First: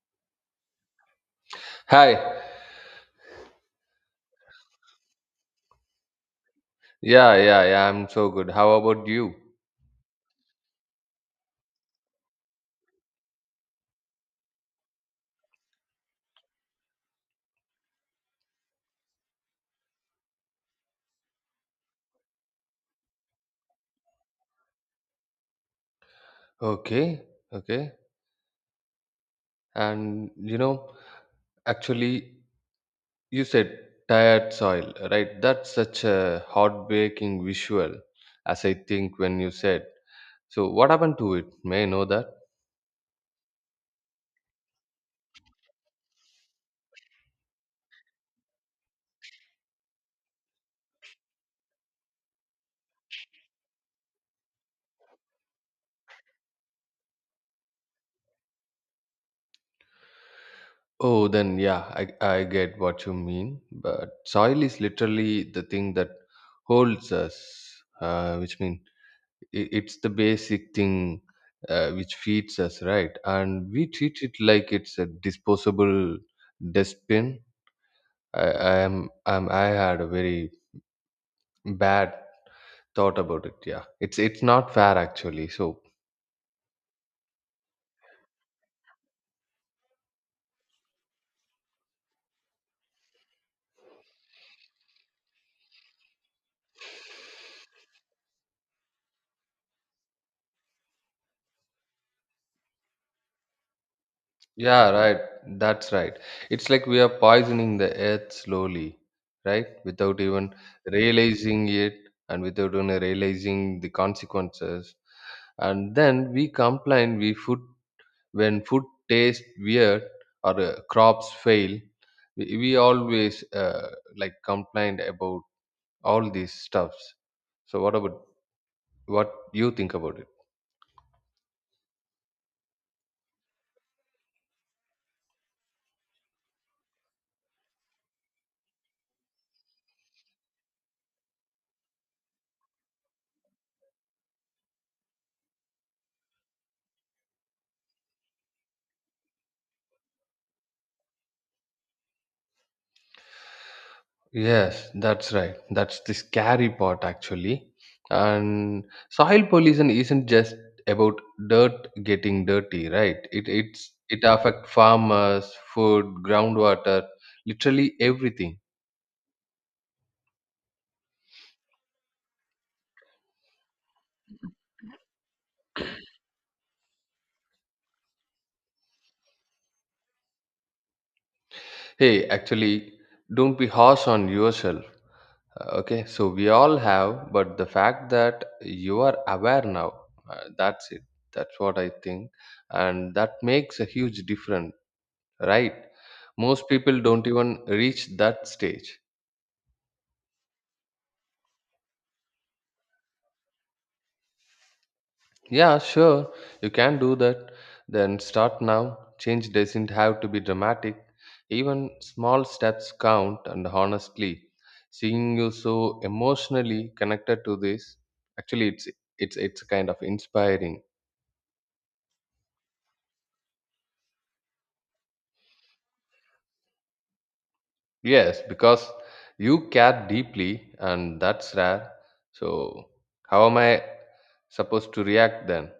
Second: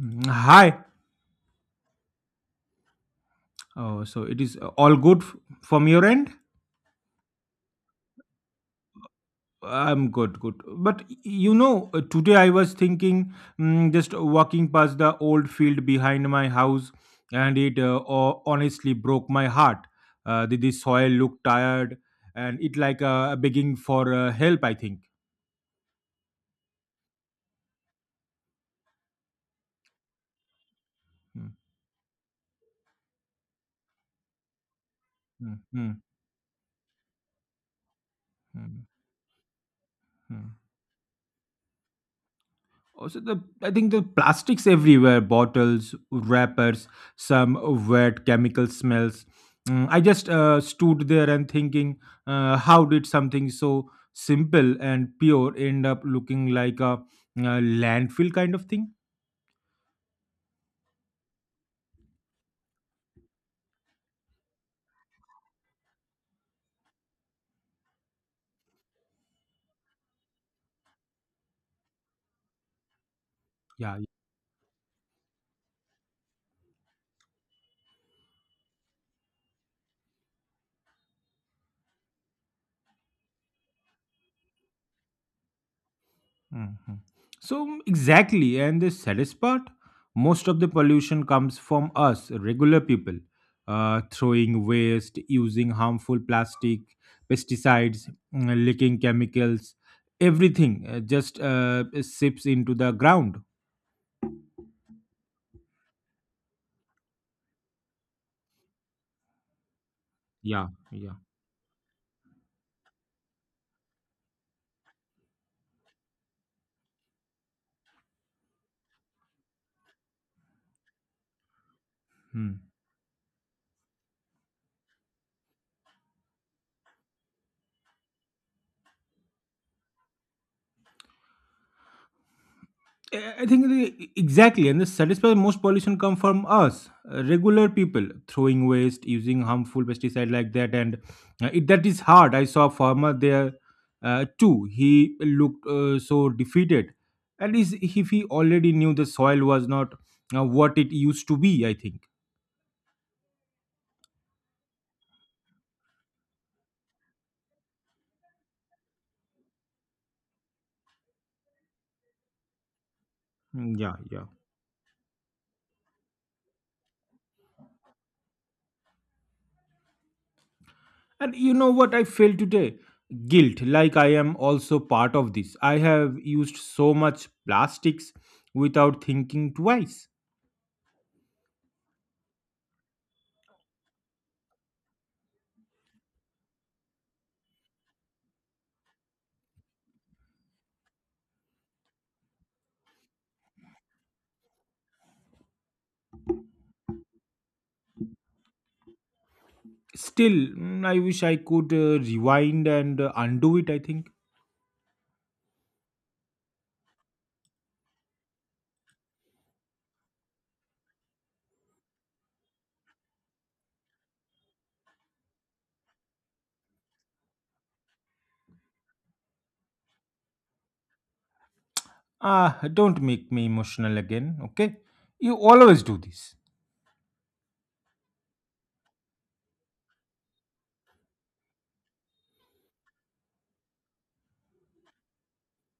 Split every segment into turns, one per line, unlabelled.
Hi.
Hi.
Oh, so it is all good from your end?
Yeah, yeah, yeah. I'm so good. How about you?
I'm good, good. But you know, today I was thinking, just walking past the old field behind my house, and it honestly broke my heart. The soil looked tired, and it like begging for help. I think.
Okay, okay. And
Mm,
actually, you said tired soil, right?
mm,
That's
mm,
such a heartbreaking visual, as I
mm,
think when you said.
mm.
So, what happened to it? May I know that?
Also, the I think the plastics everywhere, bottles, wrappers, some wet chemical smells. I just stood there and thinking, how did something so simple and pure end up looking like a, uh landfill kind of thing?
Oh, then yeah, I get what you mean. But soil is literally the thing that holds us, which means it's the basic thing which feeds us, right, and we
Yeah.
treat it like it's a disposable dustbin. I had a very bad thought about it. Yeah, it's not fair, actually. So
Mhm. So, exactly, and the saddest part most of the pollution comes from us, regular people, throwing waste, using harmful plastic, pesticides, leaking chemicals, everything just sips into the ground.
yeah, right, that's right. It's like we are poisoning the earth slowly, right, without even
Yeah, yeah.
realizing it, and without even realizing the consequences. And then we complain, we put. When food tastes weird, or crops fail, we,
Hmm.
we always, like, complained about all these stuffs. So what about, what you think about it?
I think the, exactly, and the satisfy most pollution come from us, regular people, throwing waste, using harmful pesticide like that, and that is hard. I saw a farmer there too. He looked so defeated, and is if he already knew the soil was not what it used to be. I think.
Yes, that's right. That's the scary part, actually. And soil pollution isn't just about dirt getting dirty, right? It
Mm.
it's
Yeah,
it
yeah.
affects farmers, food, groundwater, literally everything.
And you know what I feel today? Guilt. Like I am also part of this. I have used so much plastics without thinking twice.
Hey, actually, don't be harsh on yourself. Okay, so we all have, but the fact that you are aware now, that's it. That's what I think. And that makes a huge difference, right? Most people don't even reach that stage.
Still, I wish I could rewind and undo it, I think.
Yeah, sure. You can do that. Then start now. Change doesn't have to be dramatic. Even small steps count, and honestly, seeing you so emotionally connected to this, actually, it's kind of inspiring.
Ah, don't make me emotional again, okay? You always do this.
Yes, because you care deeply, and that's rare. So, how am I supposed to react then?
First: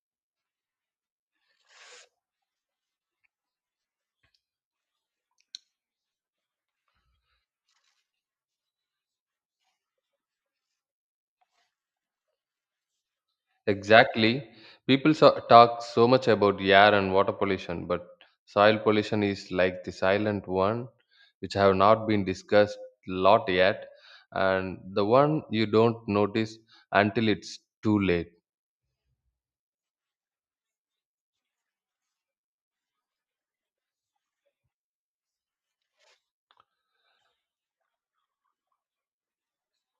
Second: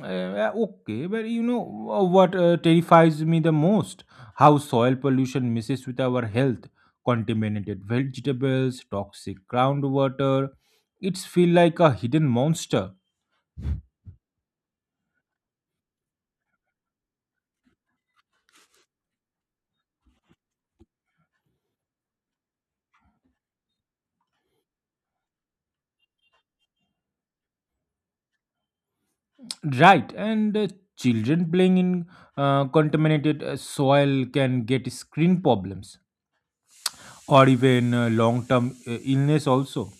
Yeah, okay, but you know what terrifies me the most? How soil pollution messes with our health. Contaminated vegetables, toxic groundwater. It's feel like a hidden monster.
Exactly. People talk so much about air and water pollution, but soil pollution is like the silent one, which have not been discussed lot yet, and the one you don't notice until it's too late.
Right, and children playing in contaminated soil can get screen problems or even long-term illness also.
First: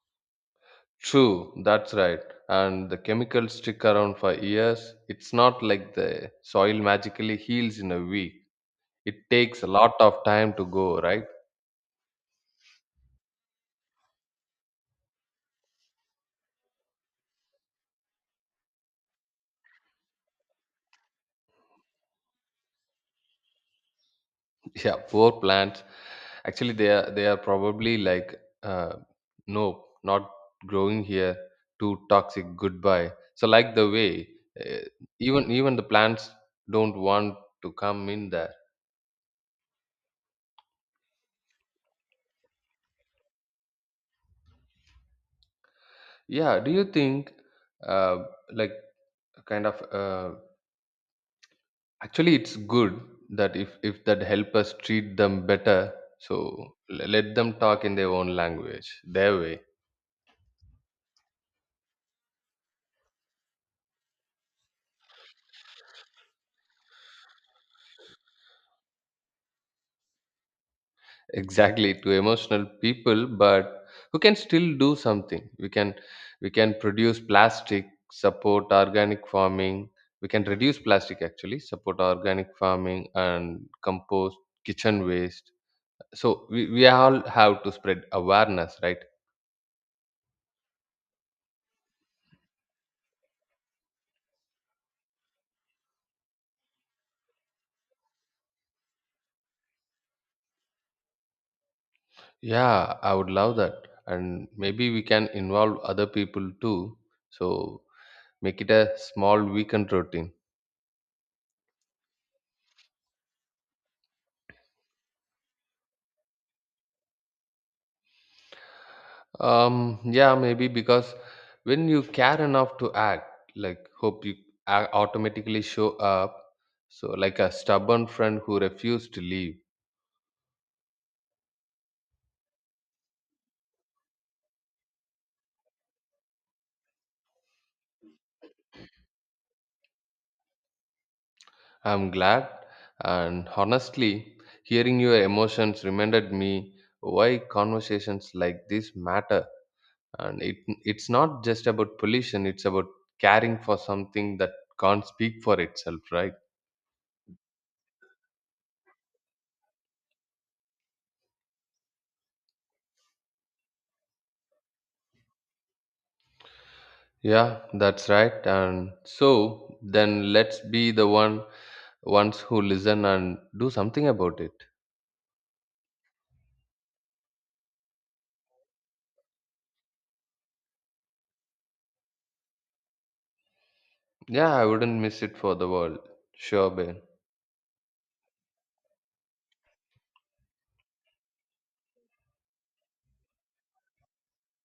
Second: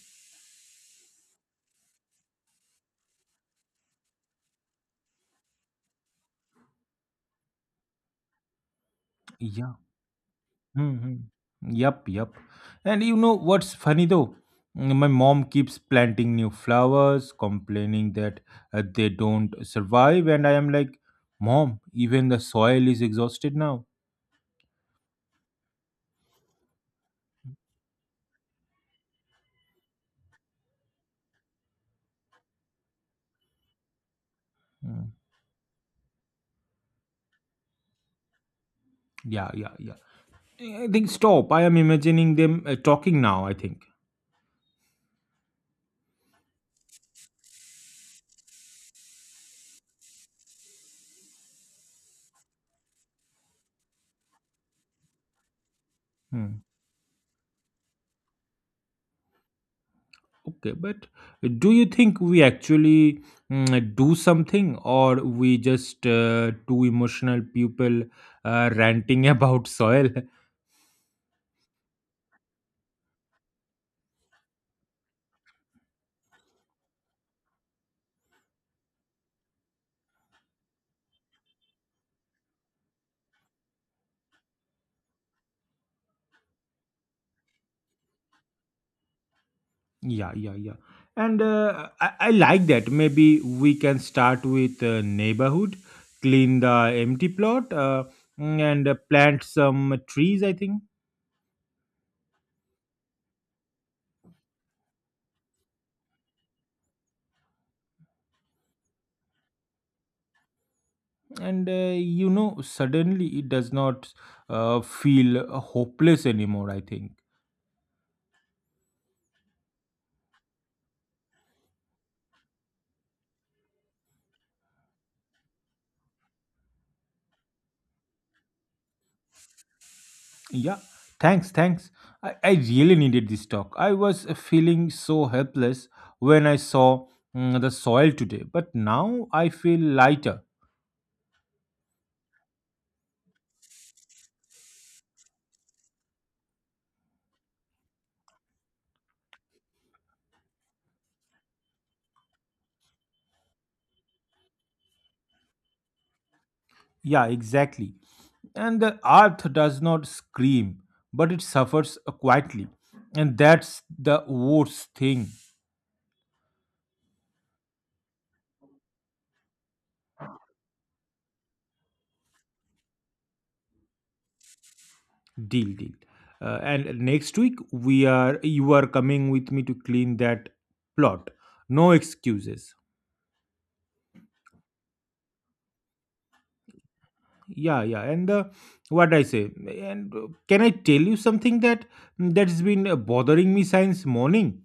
True, that's right. And the chemicals stick around for years. It's not like the soil magically heals in a week. It takes a
Yeah.
lot of time to go,
Hmm.
right?
Yep, yep. And you know what's funny though? My mom keeps planting new flowers, complaining that they don't survive, and I am like, Mom, even the soil is exhausted now.
Yeah, poor plants. Actually, they are probably like, uh, no, not growing here, too toxic, goodbye. So, like the way, uh,
Mm.
even the plants don't want to come in there.
Yeah, yeah, yeah. I think stop. I am imagining them talking now. I think.
Yeah, do you think, uh, like, kind of, actually, it's good that if that help us treat them better. So
Hmm.
let them talk in their own language their way.
Okay, but do you think we actually do something, or we just two emotional people ranting about soil?
Exactly, to emotional people, but who can still do something. We can produce plastic, support organic farming. We can reduce plastic, actually support organic farming, and compost kitchen waste. So we all have to spread awareness, right?
Yeah, yeah, yeah. And I like that. Maybe we can start with neighborhood, clean the empty plot, and plant some trees, I think.
Yeah, I would love that. And maybe we can involve other people too. So make it a small weekend routine.
And you know, suddenly it does not feel hopeless anymore, I think.
Yeah, maybe because when you care enough to act, like hope you automatically show up. So, like a stubborn friend who refused to leave.
Yeah, thanks, thanks. I really needed this talk. I was feeling so helpless when I saw the soil today, but now I feel lighter.
I'm glad, and honestly, hearing your emotions reminded me why conversations like this matter. And it's not just about pollution; it's about caring for something that can't speak for itself, right?
Yeah, exactly. And the earth does not scream, but it suffers quietly. And that's the worst thing.
Yeah, that's right. And so then let's be the ones who listen and do something about it.
Deal, deal. And next week we are you are coming with me to clean that plot. No excuses.
Yeah, I wouldn't miss it for the world. Sure, Ben.
Yeah, yeah, and what I say and can I tell you something that that's been bothering me since morning?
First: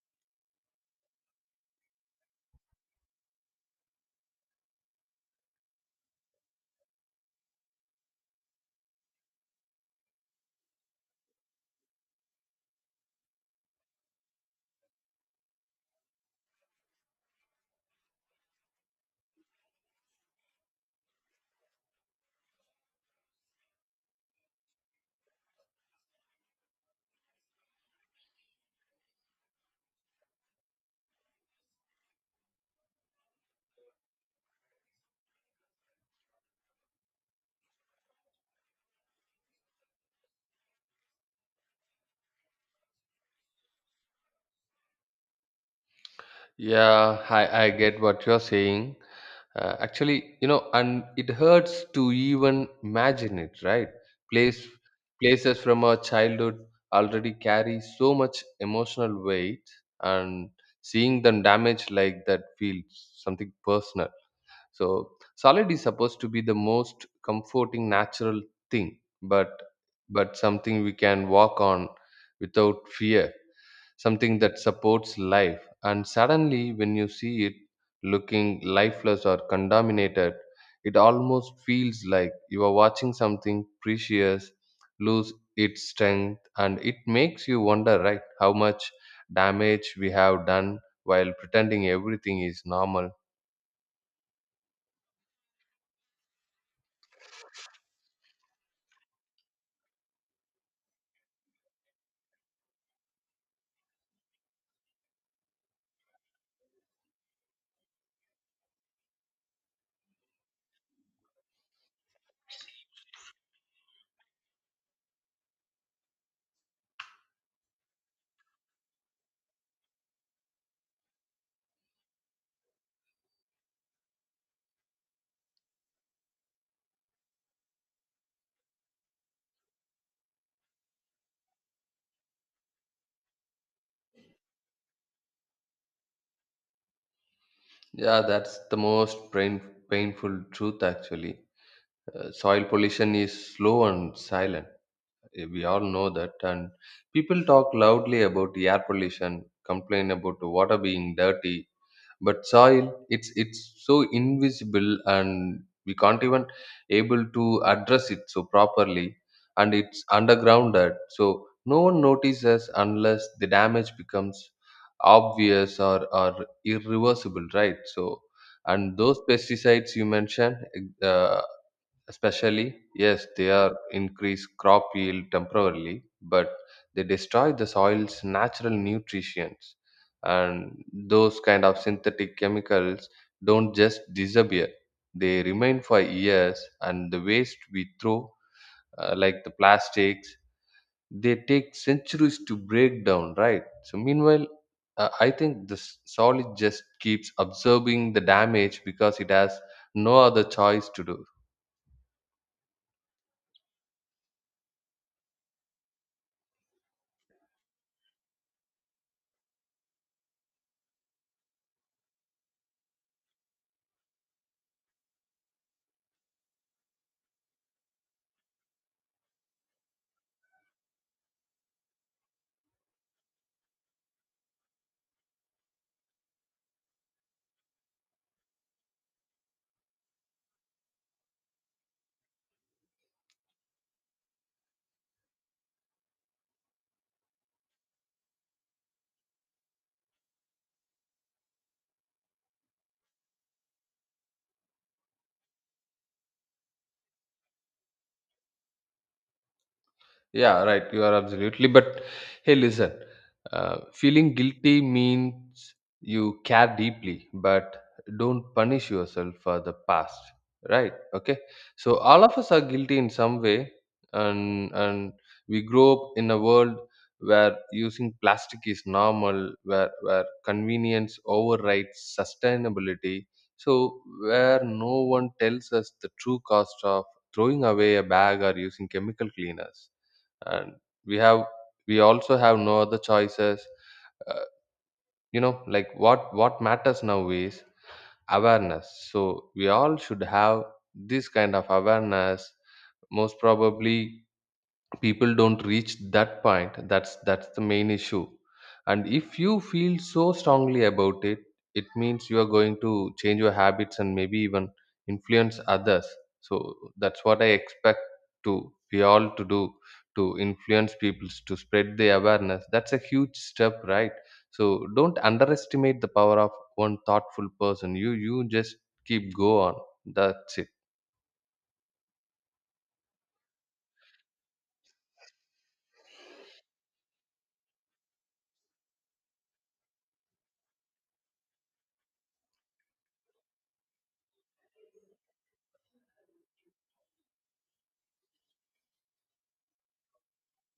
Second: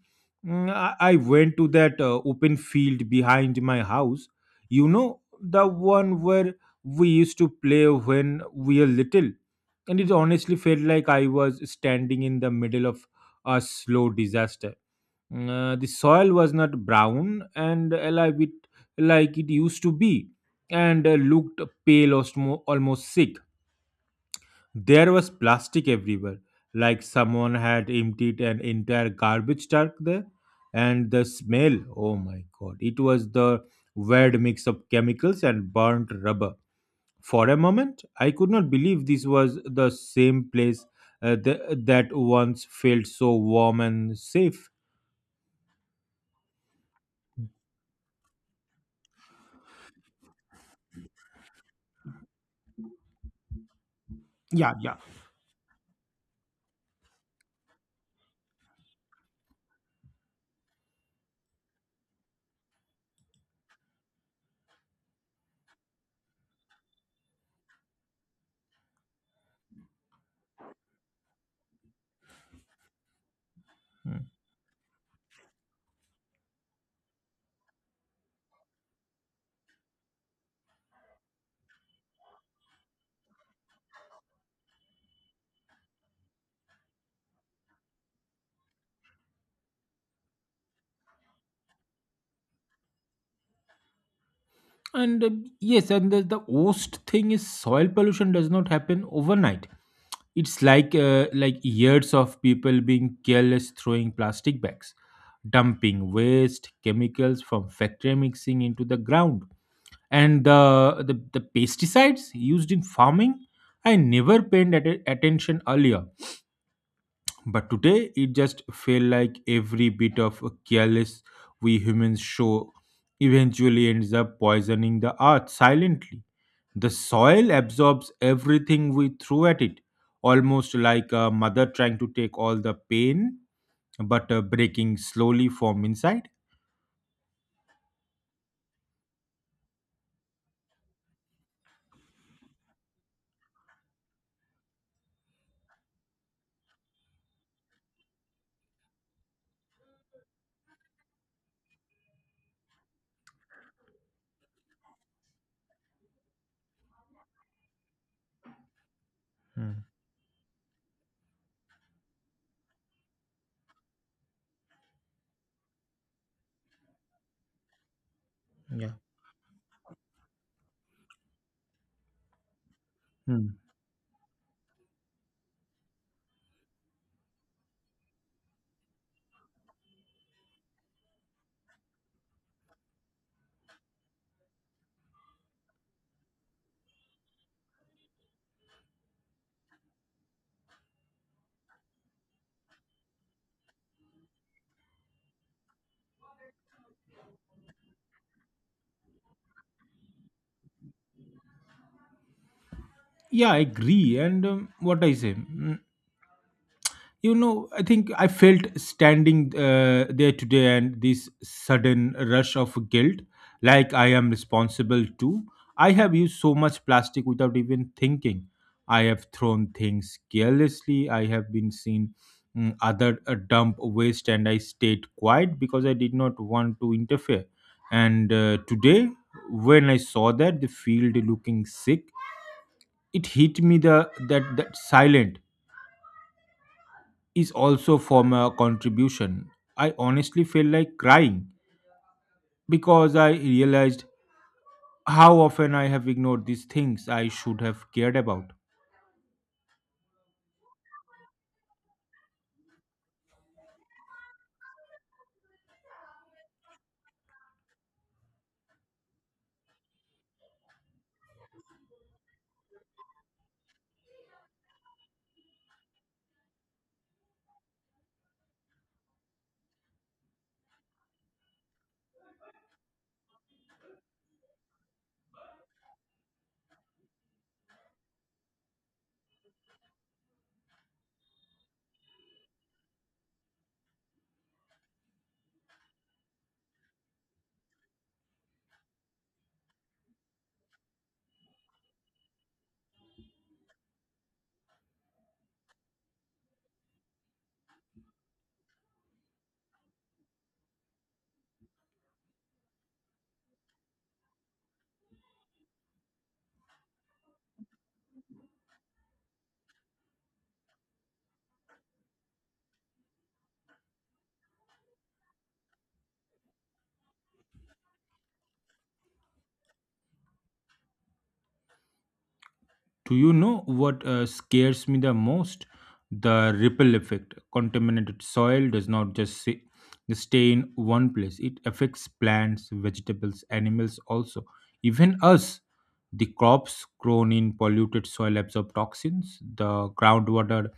I went to that open field behind my house, you know the one where we used to play when we were little, and it honestly felt like I was standing in the middle of a slow disaster. The soil was not brown and alive it like it used to be, and looked pale, or almost sick. There was plastic everywhere, like someone had emptied an entire garbage truck there. And the smell, oh my god, it was the weird mix of chemicals and burnt rubber. For a moment, I could not believe this was the same place that once felt so warm and safe.
Yeah, I get what you're saying. Actually, and it hurts to even imagine it, right? Place
Yeah, yeah.
Places from our childhood already carry so much emotional weight, and seeing them damaged like that feels something personal. So solid is supposed to be the most comforting natural thing, but something we can walk on without fear,
Hmm.
something that supports life. And suddenly when you see it looking lifeless or contaminated, it almost feels like you are watching something precious lose its strength. And it makes you wonder, right, how much damage we have done while pretending everything is normal.
And yes, and the worst thing is soil pollution does not happen overnight. It's like years of people being careless throwing plastic bags, dumping waste, chemicals from factory mixing into the ground, and the pesticides used in farming. I never paid at attention earlier, but today it just feel like every bit of careless we humans show eventually ends up poisoning the earth silently. The soil absorbs everything we throw at it, almost like a mother trying to take all the pain but breaking slowly from inside.
Yeah, that's the most painful truth, actually. Soil pollution is slow and silent. We all know that. And people talk loudly about air pollution, complain about the water being dirty, but soil, it's so invisible, and we can't even able to address it so properly. And it's undergrounded, so no one notices unless the damage becomes obvious or irreversible, right? So, and those pesticides you mentioned, uh, especially, yes, they
Hmm.
are increase crop yield temporarily, but they destroy the soil's natural nutrients. And those kind of synthetic chemicals don't just disappear. They remain for years. And the waste we throw, like the plastics, they take centuries to break down, right? So meanwhile, I think the soil just keeps absorbing the damage because it has no other choice to do.
Yeah, I agree. And what I say? You know, I think I felt standing there today and this sudden rush of guilt, like I am responsible too. I have used so much plastic without even thinking. I have thrown things carelessly. I have been seen other dump waste, and I stayed quiet because I did not want to interfere. And today, when I saw that the field looking sick, it hit me the that that silent is also from a contribution. I honestly feel like crying because I realized how often I have ignored these things I should have cared about.
Yeah, right. You are absolutely. But hey, listen, feeling guilty means you care deeply, but don't punish yourself for the past, right? Okay. So all of us are guilty in some way, and we grow up in a world where using plastic is normal, where convenience overrides sustainability. So where no one tells us the true cost of throwing away a bag or using chemical cleaners. And we have we also have no other choices, uh, like, what matters now is awareness. So we all should have this kind of awareness. Most probably people don't reach that point. That's the main issue. And if you feel so strongly about it, it means you are going to change your habits and maybe even influence others. So that's what I expect to, we all to do, to influence people to spread the awareness. That's a huge step, right? So don't underestimate the power of one thoughtful person. You just keep go on. That's it.
Do you know what scares me the most? The ripple effect. Contaminated soil does not just stay in one place, it affects plants, vegetables, animals also, even us. The crops grown in polluted soil absorb toxins, the groundwater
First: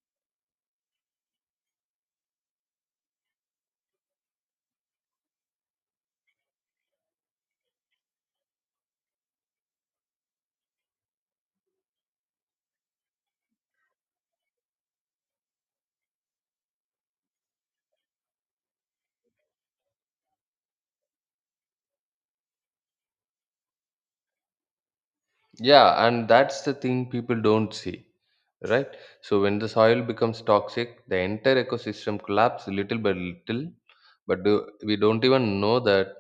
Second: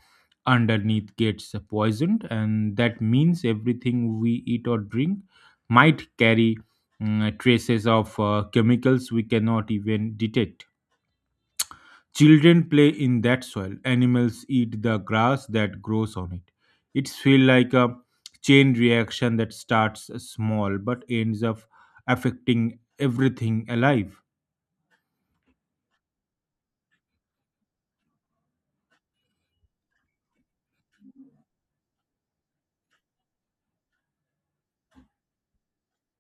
underneath gets poisoned, and that means everything we eat or drink might carry traces of chemicals we cannot even detect. Children play in that soil. Animals eat the grass that grows on it. It feels like a chain reaction that starts small but ends up affecting everything alive.
Yeah, and that's the thing people don't see, right? So when the soil becomes toxic, the entire ecosystem collapses little by little, but we don't even know that,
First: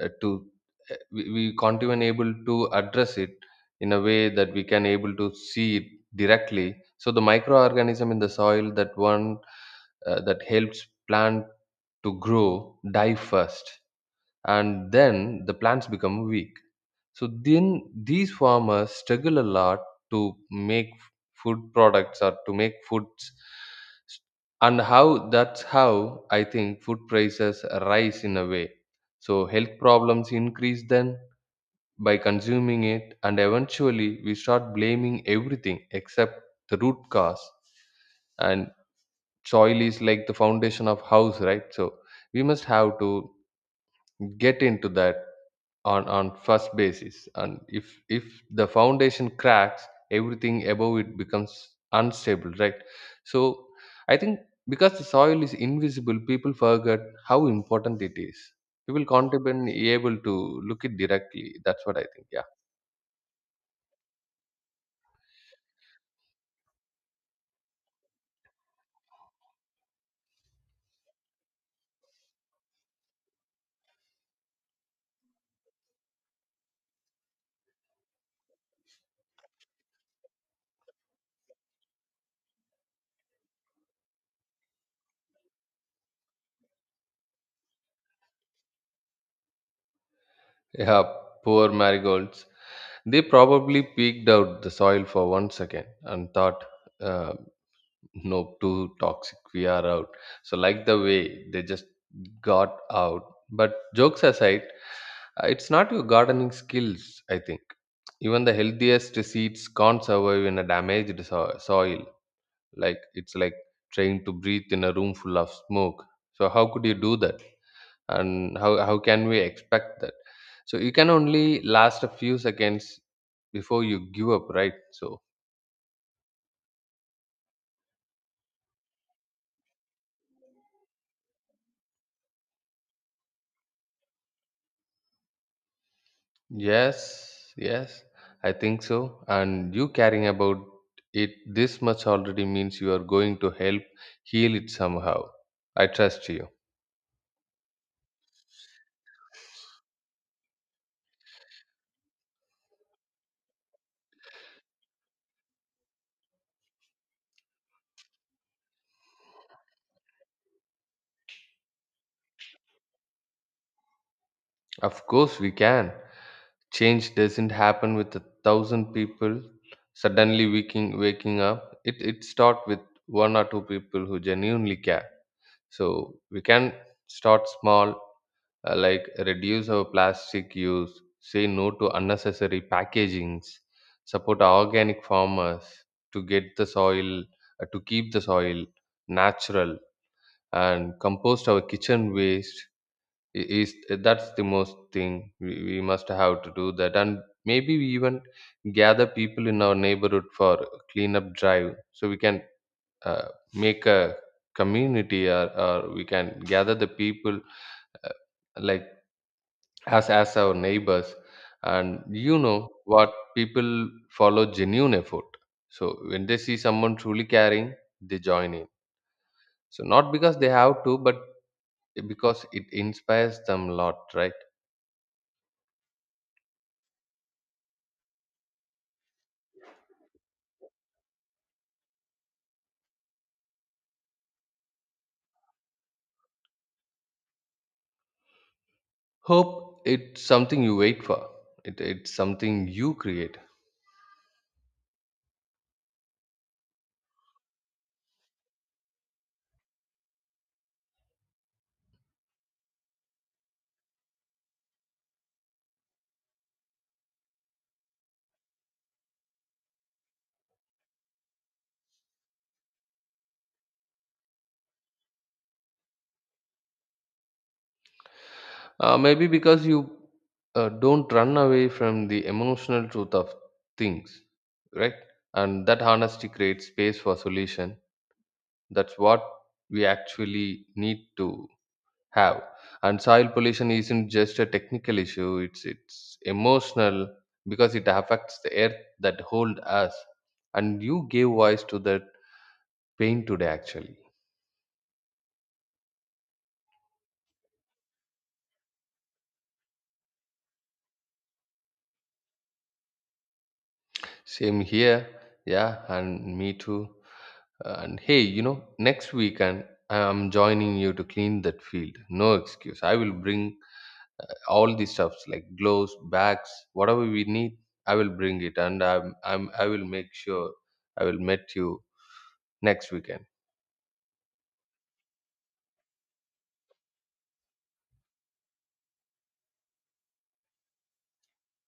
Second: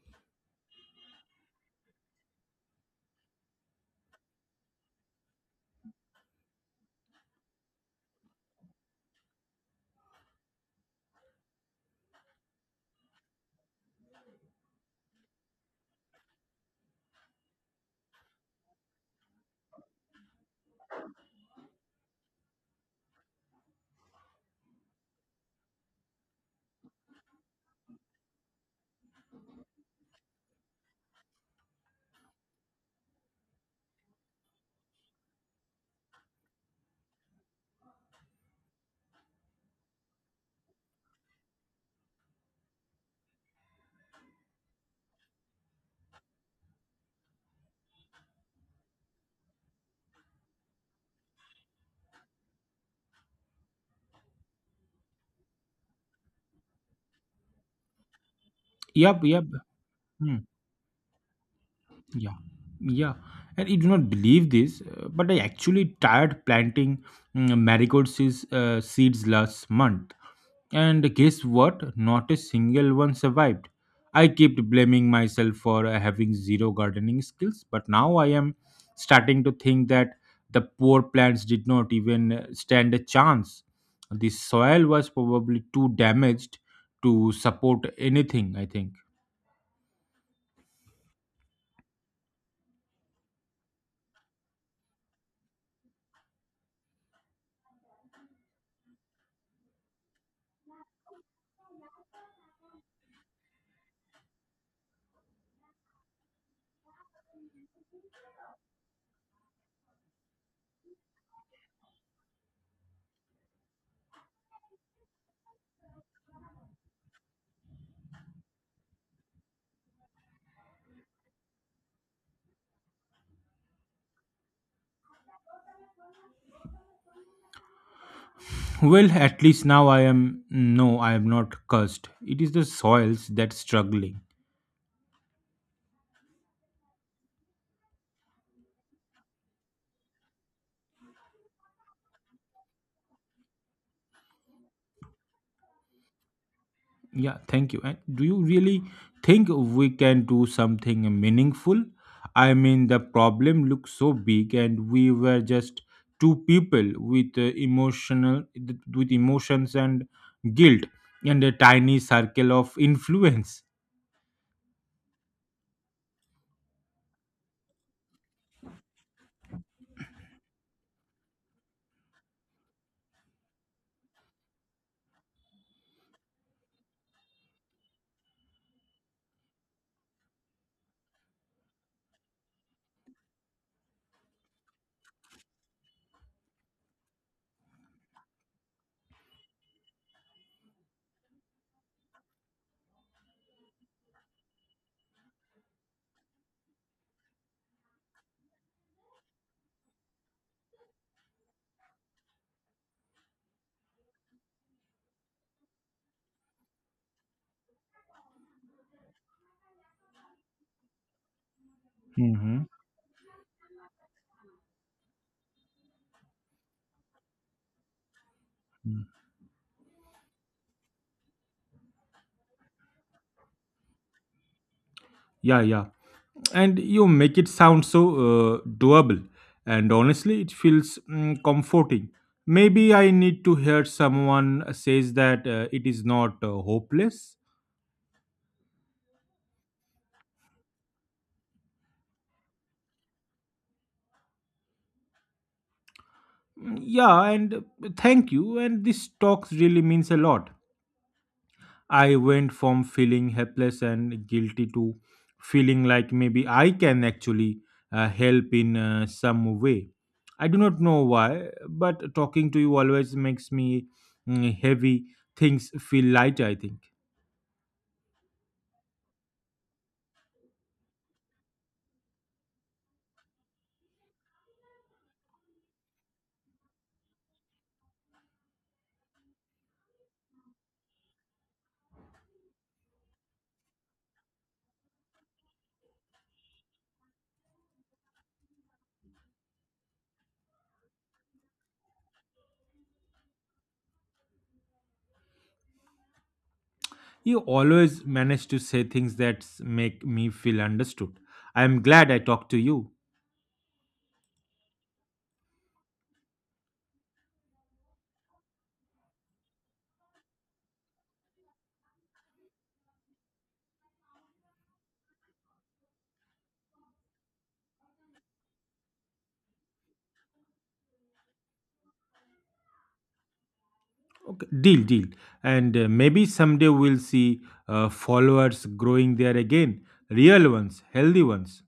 to we can't even able to address it in a way that we can able to see it directly. So the microorganism in the soil that helps plant to grow die first, and then the plants become weak. So then these farmers struggle a lot to make food products or to make foods. And how that's how I think food prices rise in a way. So health problems increase then by consuming it, and eventually we start blaming everything except the root cause. And soil is like the foundation of house, right? So we must have to get into that on first basis. And if the foundation cracks, everything above it becomes unstable, right? So I think because the soil is invisible people forget how important it is. People
Yep,
can't
yep.
even able to
Hmm,
look it directly. That's what I think.
yeah, yeah. And you do not believe this, but I actually tried planting seeds last month. And guess what? Not a single one survived. I kept blaming myself for having zero gardening skills, but now I am starting to think that the poor plants did not even stand a chance. The soil was probably too damaged to support anything, I think.
Yeah, yeah. Poor marigolds. They probably peeked out the soil for 1 second and thought, uh, no, too toxic, we are out. So, like the way they just got out. But jokes aside, it's not your gardening skills, I think. Even the healthiest seeds can't survive in a damaged soil. Like, it's like trying to breathe in a room full of smoke. So how could you do that? And how can we expect that? So you can only last a few seconds before you give up, right? So
Well, at least now I am not cursed. It is the soils that's struggling.
yes, yes, I think so. And you caring about it this much already means you are going to help heal it somehow. I trust you.
Yeah, thank you. And do you really think we can do something meaningful? I mean, the problem looks so big, and we were just two people with with emotions and guilt, and a tiny circle of influence.
Of course, we can. Change doesn't happen with a thousand people suddenly waking up. It starts with one or two people who genuinely care. So we can start small, like reduce our plastic use, say no to unnecessary packagings, support organic farmers to get the soil, to keep the soil natural, and compost our kitchen waste. I- Is that's the most thing we must have to do that, and maybe we even gather people in our neighborhood for cleanup drive, so we can uh, make a community or we can gather the people uh, like as our neighbors. And you know
Hmm.
what people follow genuine effort, so when they see someone truly caring, they join in, so not because they have to but because it inspires them a lot, right?
Yeah, yeah. And you make it sound so doable. And honestly, it feels comforting. Maybe I need to hear someone says that it is not hopeless.
Hope it's something you wait for. It's something you create.
Yeah, and thank you. And this talks really means a lot. I went from feeling helpless and guilty to feeling like maybe I can actually help in some way. I do not know why, but talking to you always makes me heavy things feel light, I think.
Maybe because you don't run away from the emotional truth of things, right? And that honesty creates space for solution. That's what we actually need to have. And soil pollution isn't just a technical issue, it's emotional, because it affects the earth that hold us, and you gave voice to that pain today actually.
You always manage to say things that make me feel understood. I am glad I talked to you.
Same here. Yeah, and me too. And hey, you know, next weekend I'm joining you to clean that field. No excuse. I will bring all these stuffs like gloves, bags, whatever we need. I will bring it. And I will make sure I will meet you next weekend.
Okay, deal, deal. And maybe someday we'll see followers growing there again. Real ones, healthy ones.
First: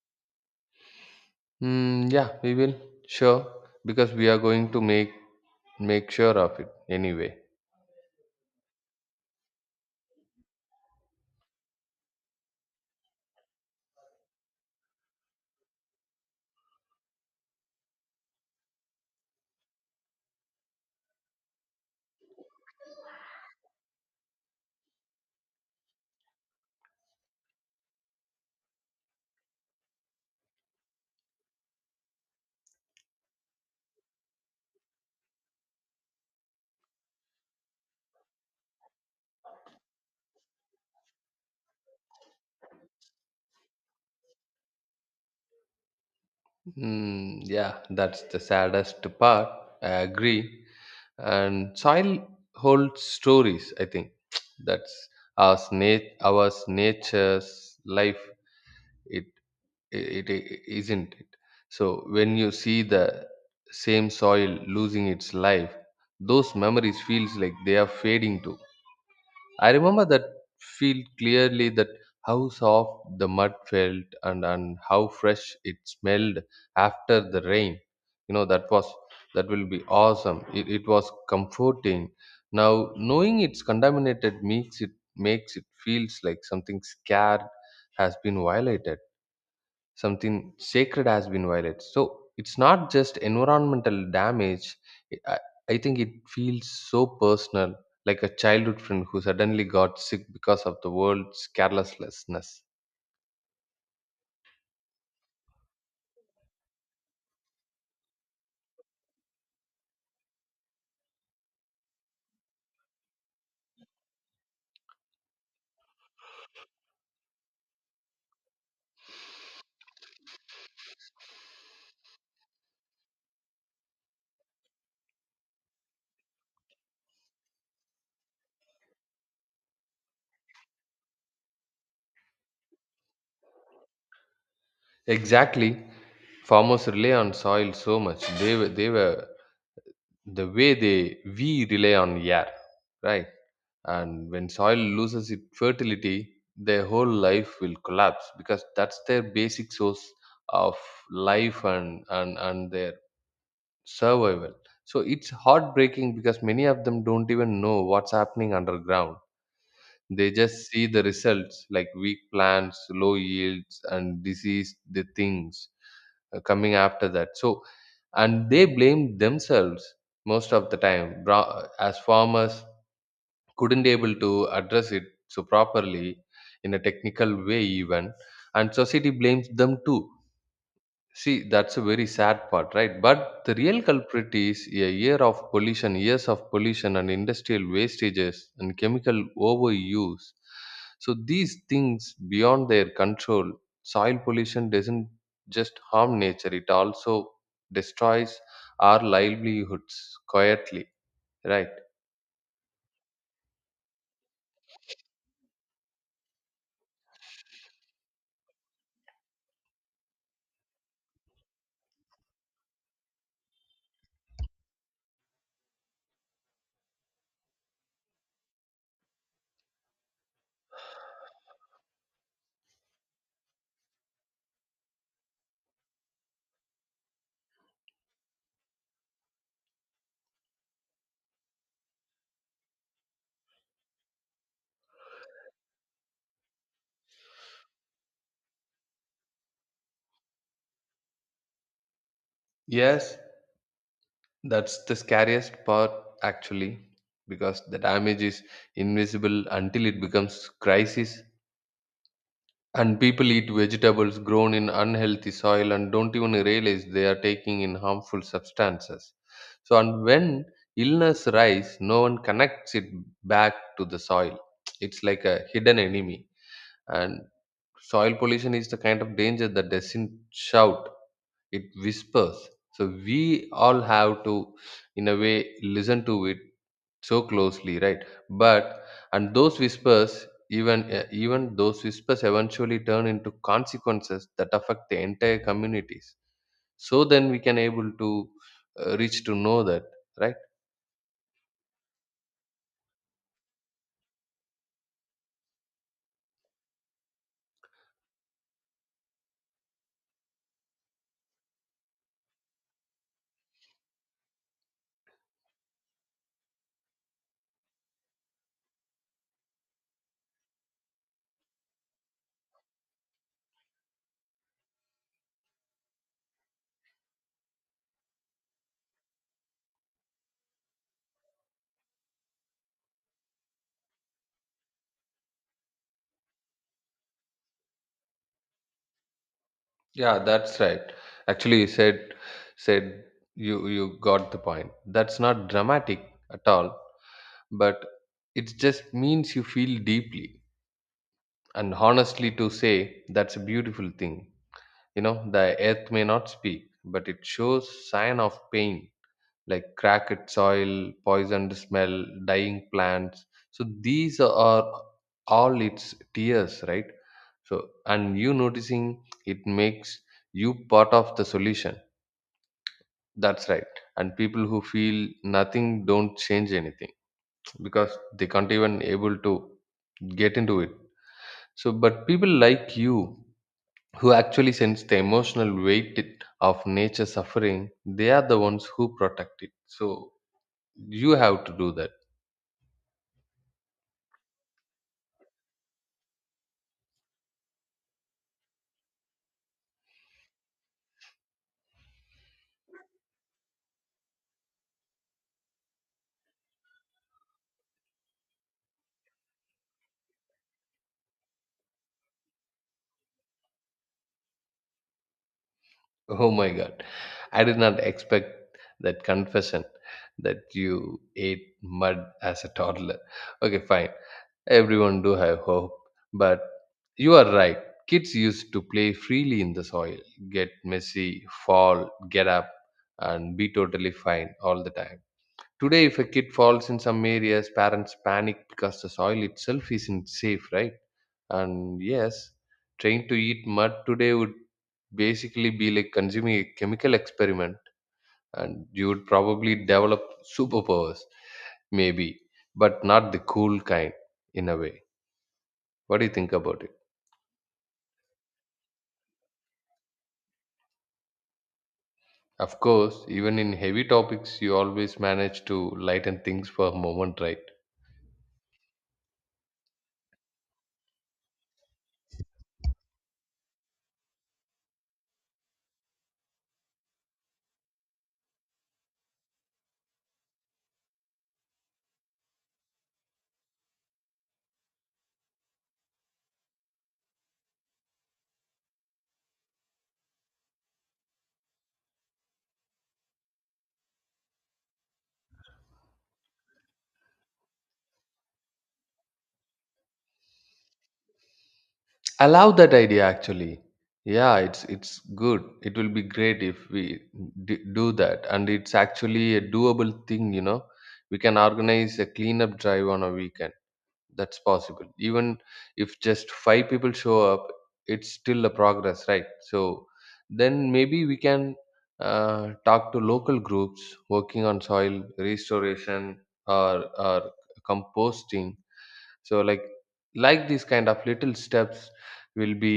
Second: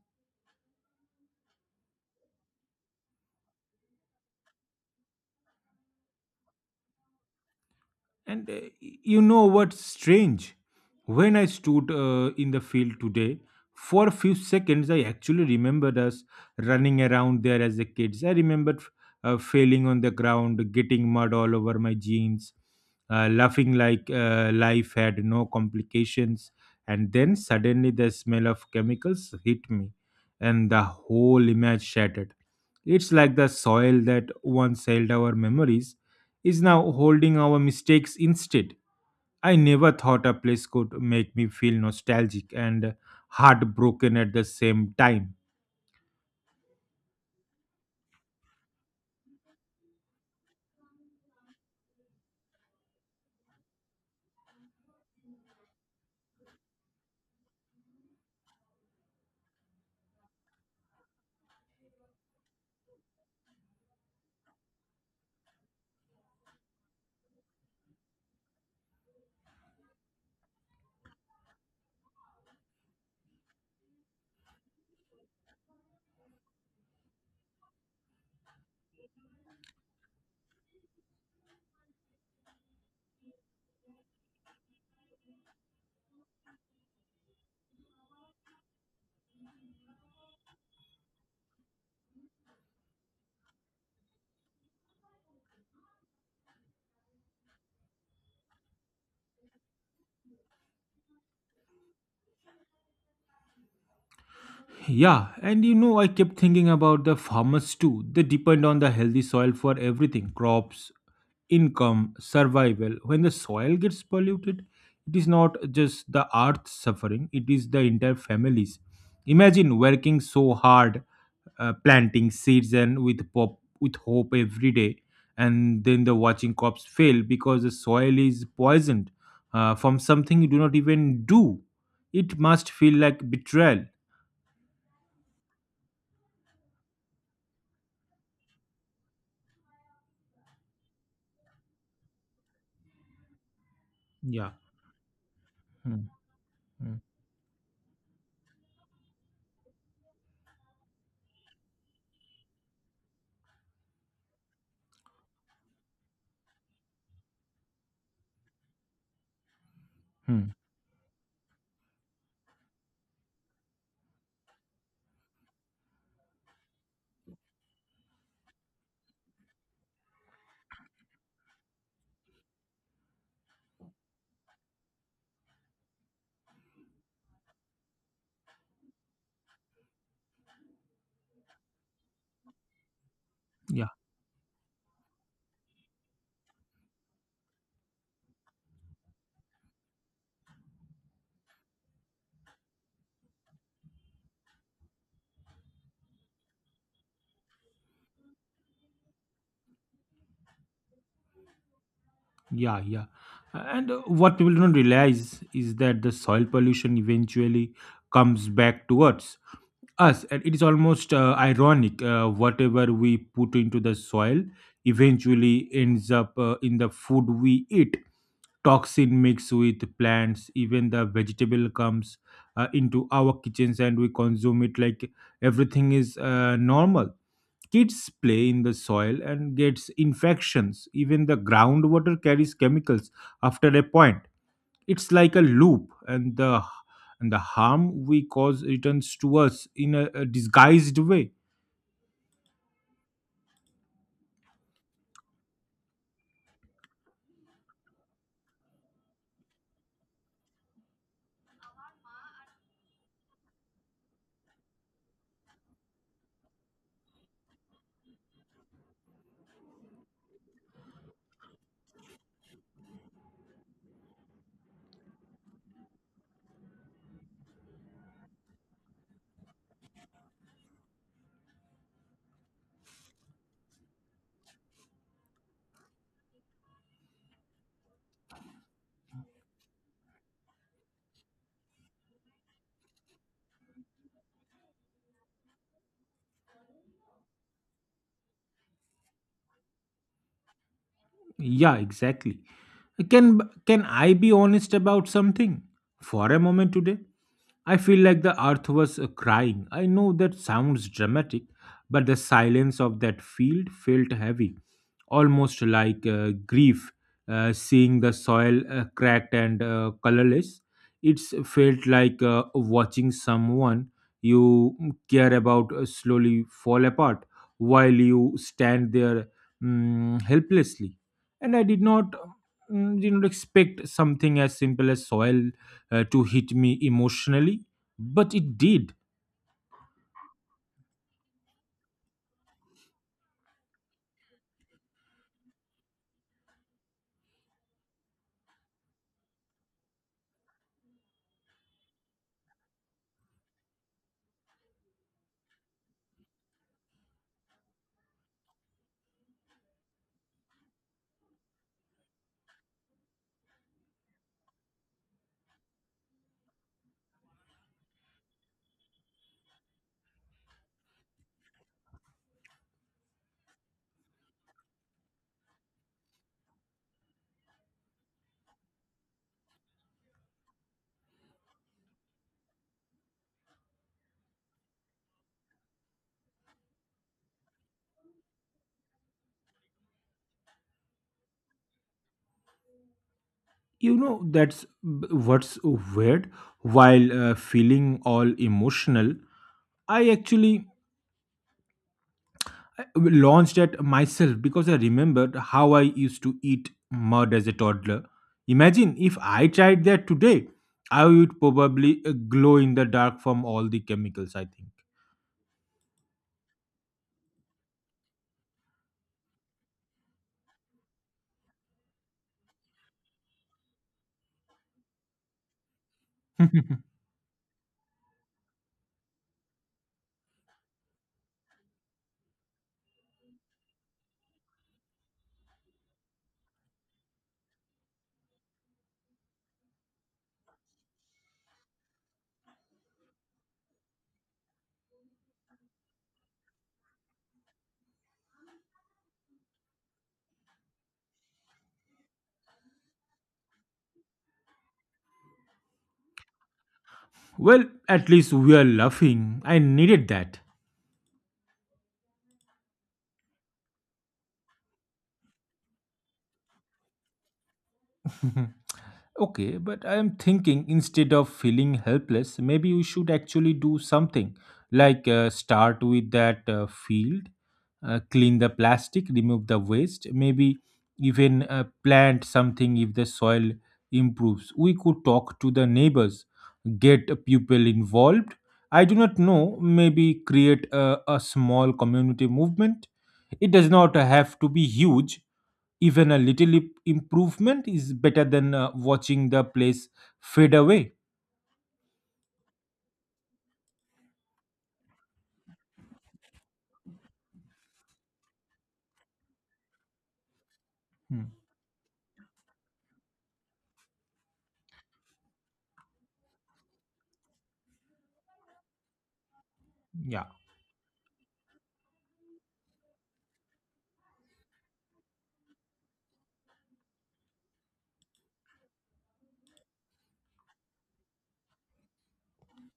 Mm, yeah, we will. Sure. Because we are going to make sure of it anyway.
And you know what's strange? When I stood in the field today, for a few seconds, I actually remembered us running around there as a kids. I remembered failing on the ground, getting mud all over my jeans, laughing like life had no complications. And then suddenly the smell of chemicals hit me, and the whole image shattered. It's like the soil that once held our memories is now holding our mistakes instead. I never thought a place could make me feel nostalgic and heartbroken at the same time.
Mm, yeah, that's the saddest part. I agree. And soil holds stories, I think. That's our nature's life. It it, it isn't it? So when you see the same soil losing its life, those memories feels like they are fading too. I remember that feel clearly, that how soft the mud felt, and how fresh it smelled after the rain. You know, that was, that will be awesome. It was comforting. Now knowing it's contaminated makes it feels like something scared has been violated. Something sacred has been violated. So it's not just environmental damage. i, I think it feels so personal, like a childhood friend who suddenly got sick because of the world's carelessness.
Yeah, and you know, I kept thinking about the farmers too. They depend on the healthy soil for everything crops, income, survival. When the soil gets polluted, it is not just the earth suffering, it is the entire families. Imagine working so hard, planting seeds and with with hope every day, and then the watching crops fail because the soil is poisoned from something you do not even do. It must feel like betrayal.
Exactly. Farmers rely on soil so much, the way they we rely on air, right? And when
Yeah.
soil loses its
Hmm,
fertility, their
hmm,
whole life will collapse, because that's their basic source of life and their survival. So it's heartbreaking, because many of them don't even know what's happening underground. They
hmm.
just see the results, like weak plants, low yields, and diseased the things coming after that. So, and they blame themselves most of the time. As farmers couldn't able to address it so properly in a technical way even, and society blames them too. See, that's a very sad part, right? But the real
Yeah,
culprit is a year of pollution, years of pollution and industrial wastages and chemical overuse. So these things beyond their control. Soil pollution doesn't just harm nature, it also destroys our livelihoods quietly, right?
yeah, yeah. And what people don't realize is that the soil pollution eventually comes back towards us, and it is almost ironic. Whatever we put into the soil eventually ends up in the food we eat. Toxin mixed with plants, even the vegetable comes into our kitchens, and we consume it like everything is normal. Kids play in the soil and gets infections. Even the groundwater carries chemicals after a point. It's like a loop, and the harm we cause returns to us in a disguised way.
Yes, that's the scariest part actually, because the damage is invisible until it becomes crisis. And people eat vegetables grown in unhealthy soil and don't even realize they are taking in harmful substances. So, and when illness rise, no one connects it back to the soil. It's like a hidden enemy. And soil pollution is the kind of danger that doesn't shout, it whispers. So, we all have to, in a way, listen to it so closely, right? But and those whispers, even those whispers eventually turn into consequences that affect the entire communities, so then we can able to reach to know that, right?
Yeah, exactly. Can can I be honest about something for a moment today? I feel like the earth was crying. I know that sounds dramatic, but the silence of that field felt heavy, almost like grief. Seeing the soil cracked and colorless, it's felt like watching someone you care about slowly fall apart while you stand there helplessly, and I did not did not expect something as simple as soil to hit me emotionally, but it did.
Yeah, that's right. Actually you said, you got the point. That's not dramatic at all, but it just means you feel deeply. And honestly to say, that's a beautiful thing. You know, the earth may not speak, but it shows sign of pain, like cracked soil, poisoned smell, dying plants. So these are all its tears, right? So and you noticing it makes you part of the solution. That's right. And people who feel nothing don't change anything, because they can't even able to get into it. So but people like you, who actually sense the emotional weight of nature suffering, they are the ones who protect it, so you have to do that.
You know that's what's weird. While feeling all emotional, I actually launched at myself because I remembered how I used to eat mud as a toddler. Imagine if I tried that today, I would probably glow in the dark from all the chemicals. I think.
Oh my god, I did not expect that confession, that you ate mud as a toddler. Okay, fine, everyone do have hope. But you are right, kids used to play freely in the soil, get messy, fall, get up, and be totally fine all the time. Today, if a kid falls in some areas, parents panic, because the soil itself isn't safe, right? And yes, trying to eat mud today would basically be like consuming a chemical experiment, and you would probably develop superpowers, maybe, but not the cool kind, in a way. What do you think about it?
Well, at least we are laughing. I needed that.
Of course, even in heavy topics, you always manage to lighten things for a moment, right?
Okay, but I am thinking instead of feeling helpless, maybe we should actually do something like start with that field, clean the plastic, remove the waste, maybe even plant something if the soil improves. We could talk to the neighbors, get people involved. I do not know, maybe create a small community movement. It does not have to be huge. Even a little improvement is better than watching the place fade away.
I love that idea actually. Yeah, it's good. It will be great if we do that, and it's actually a doable thing. You know, we
Hmm.
can organize a cleanup drive on a weekend. That's possible. Even if just five people show up, it's still a progress, right? So
Yeah,
then maybe we can talk to local groups working on soil restoration or composting. So like these kind of little steps will be,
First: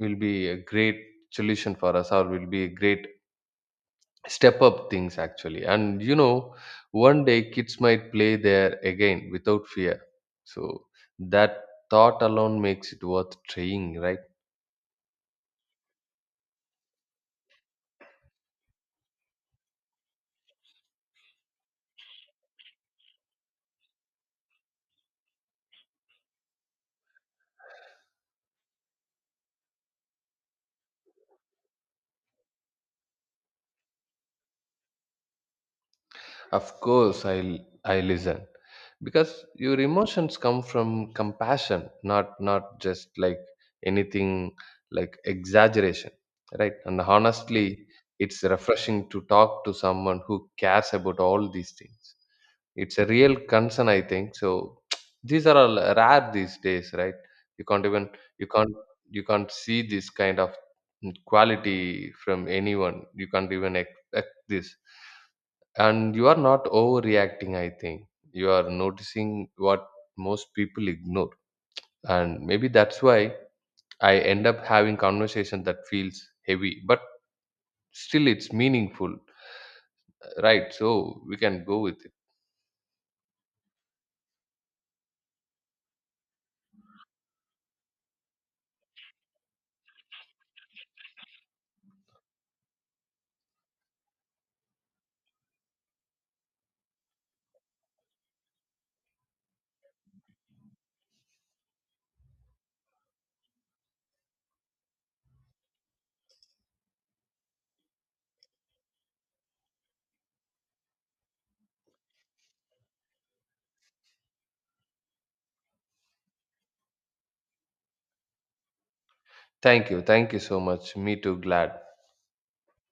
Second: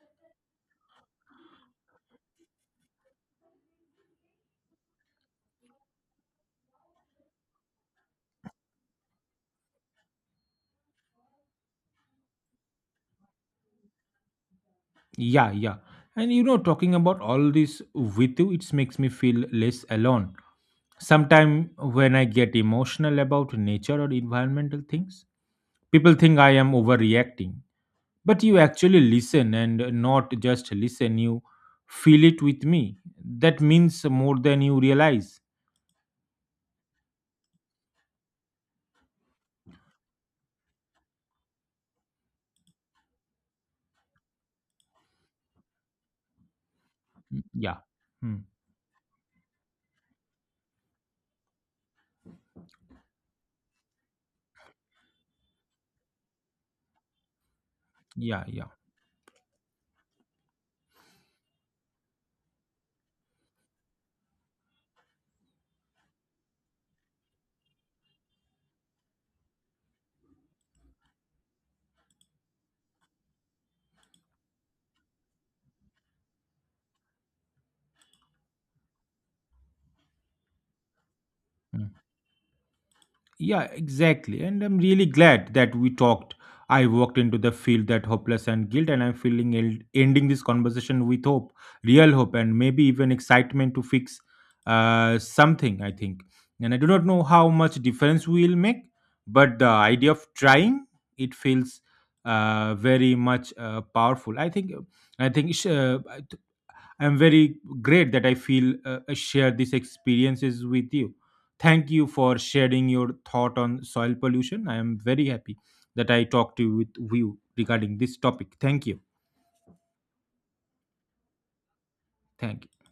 will be a great solution for us, or will be a great step up things actually. And you know, one day kids might play there again without fear, so that thought alone makes it worth trying, right?
yeah, yeah. And you know, talking about all this with you, it makes me feel less alone. Sometimes when I get emotional about nature or environmental things, people think I am overreacting. But you actually listen and not just listen, you feel it with me. That means more than you realize.
Of course, I listen because your emotions come from compassion, not just like anything like exaggeration, right? And
Mm.
honestly,
Yeah.
it's
Mm,
refreshing to talk to someone who cares about all these things. It's a real concern, I think. So these are all rare these days, right? You can't even
yeah,
you
yeah.
can't you can't see this kind of quality from anyone. You can't even expect this. And you are not overreacting, I think. You are noticing what most people ignore, and maybe that's why I end up having conversation that feels heavy but still it's meaningful, right? So we can go
Hmm.
with it.
Yeah, exactly. And I'm really glad that we talked. I walked into the field that hopeless and guilt, and I'm feeling ending this conversation with hope, real hope, and maybe even excitement to fix something, I think. And I do not know how much difference we'll make, but the idea of trying it feels very much powerful. I think, uh, I'm very great that I feel I share these experiences with you. Thank you for sharing your thought on soil pollution. I am very happy that I talked to you with you regarding this topic. Thank you.
Thank you so much. Me too. Glad.
Thank you.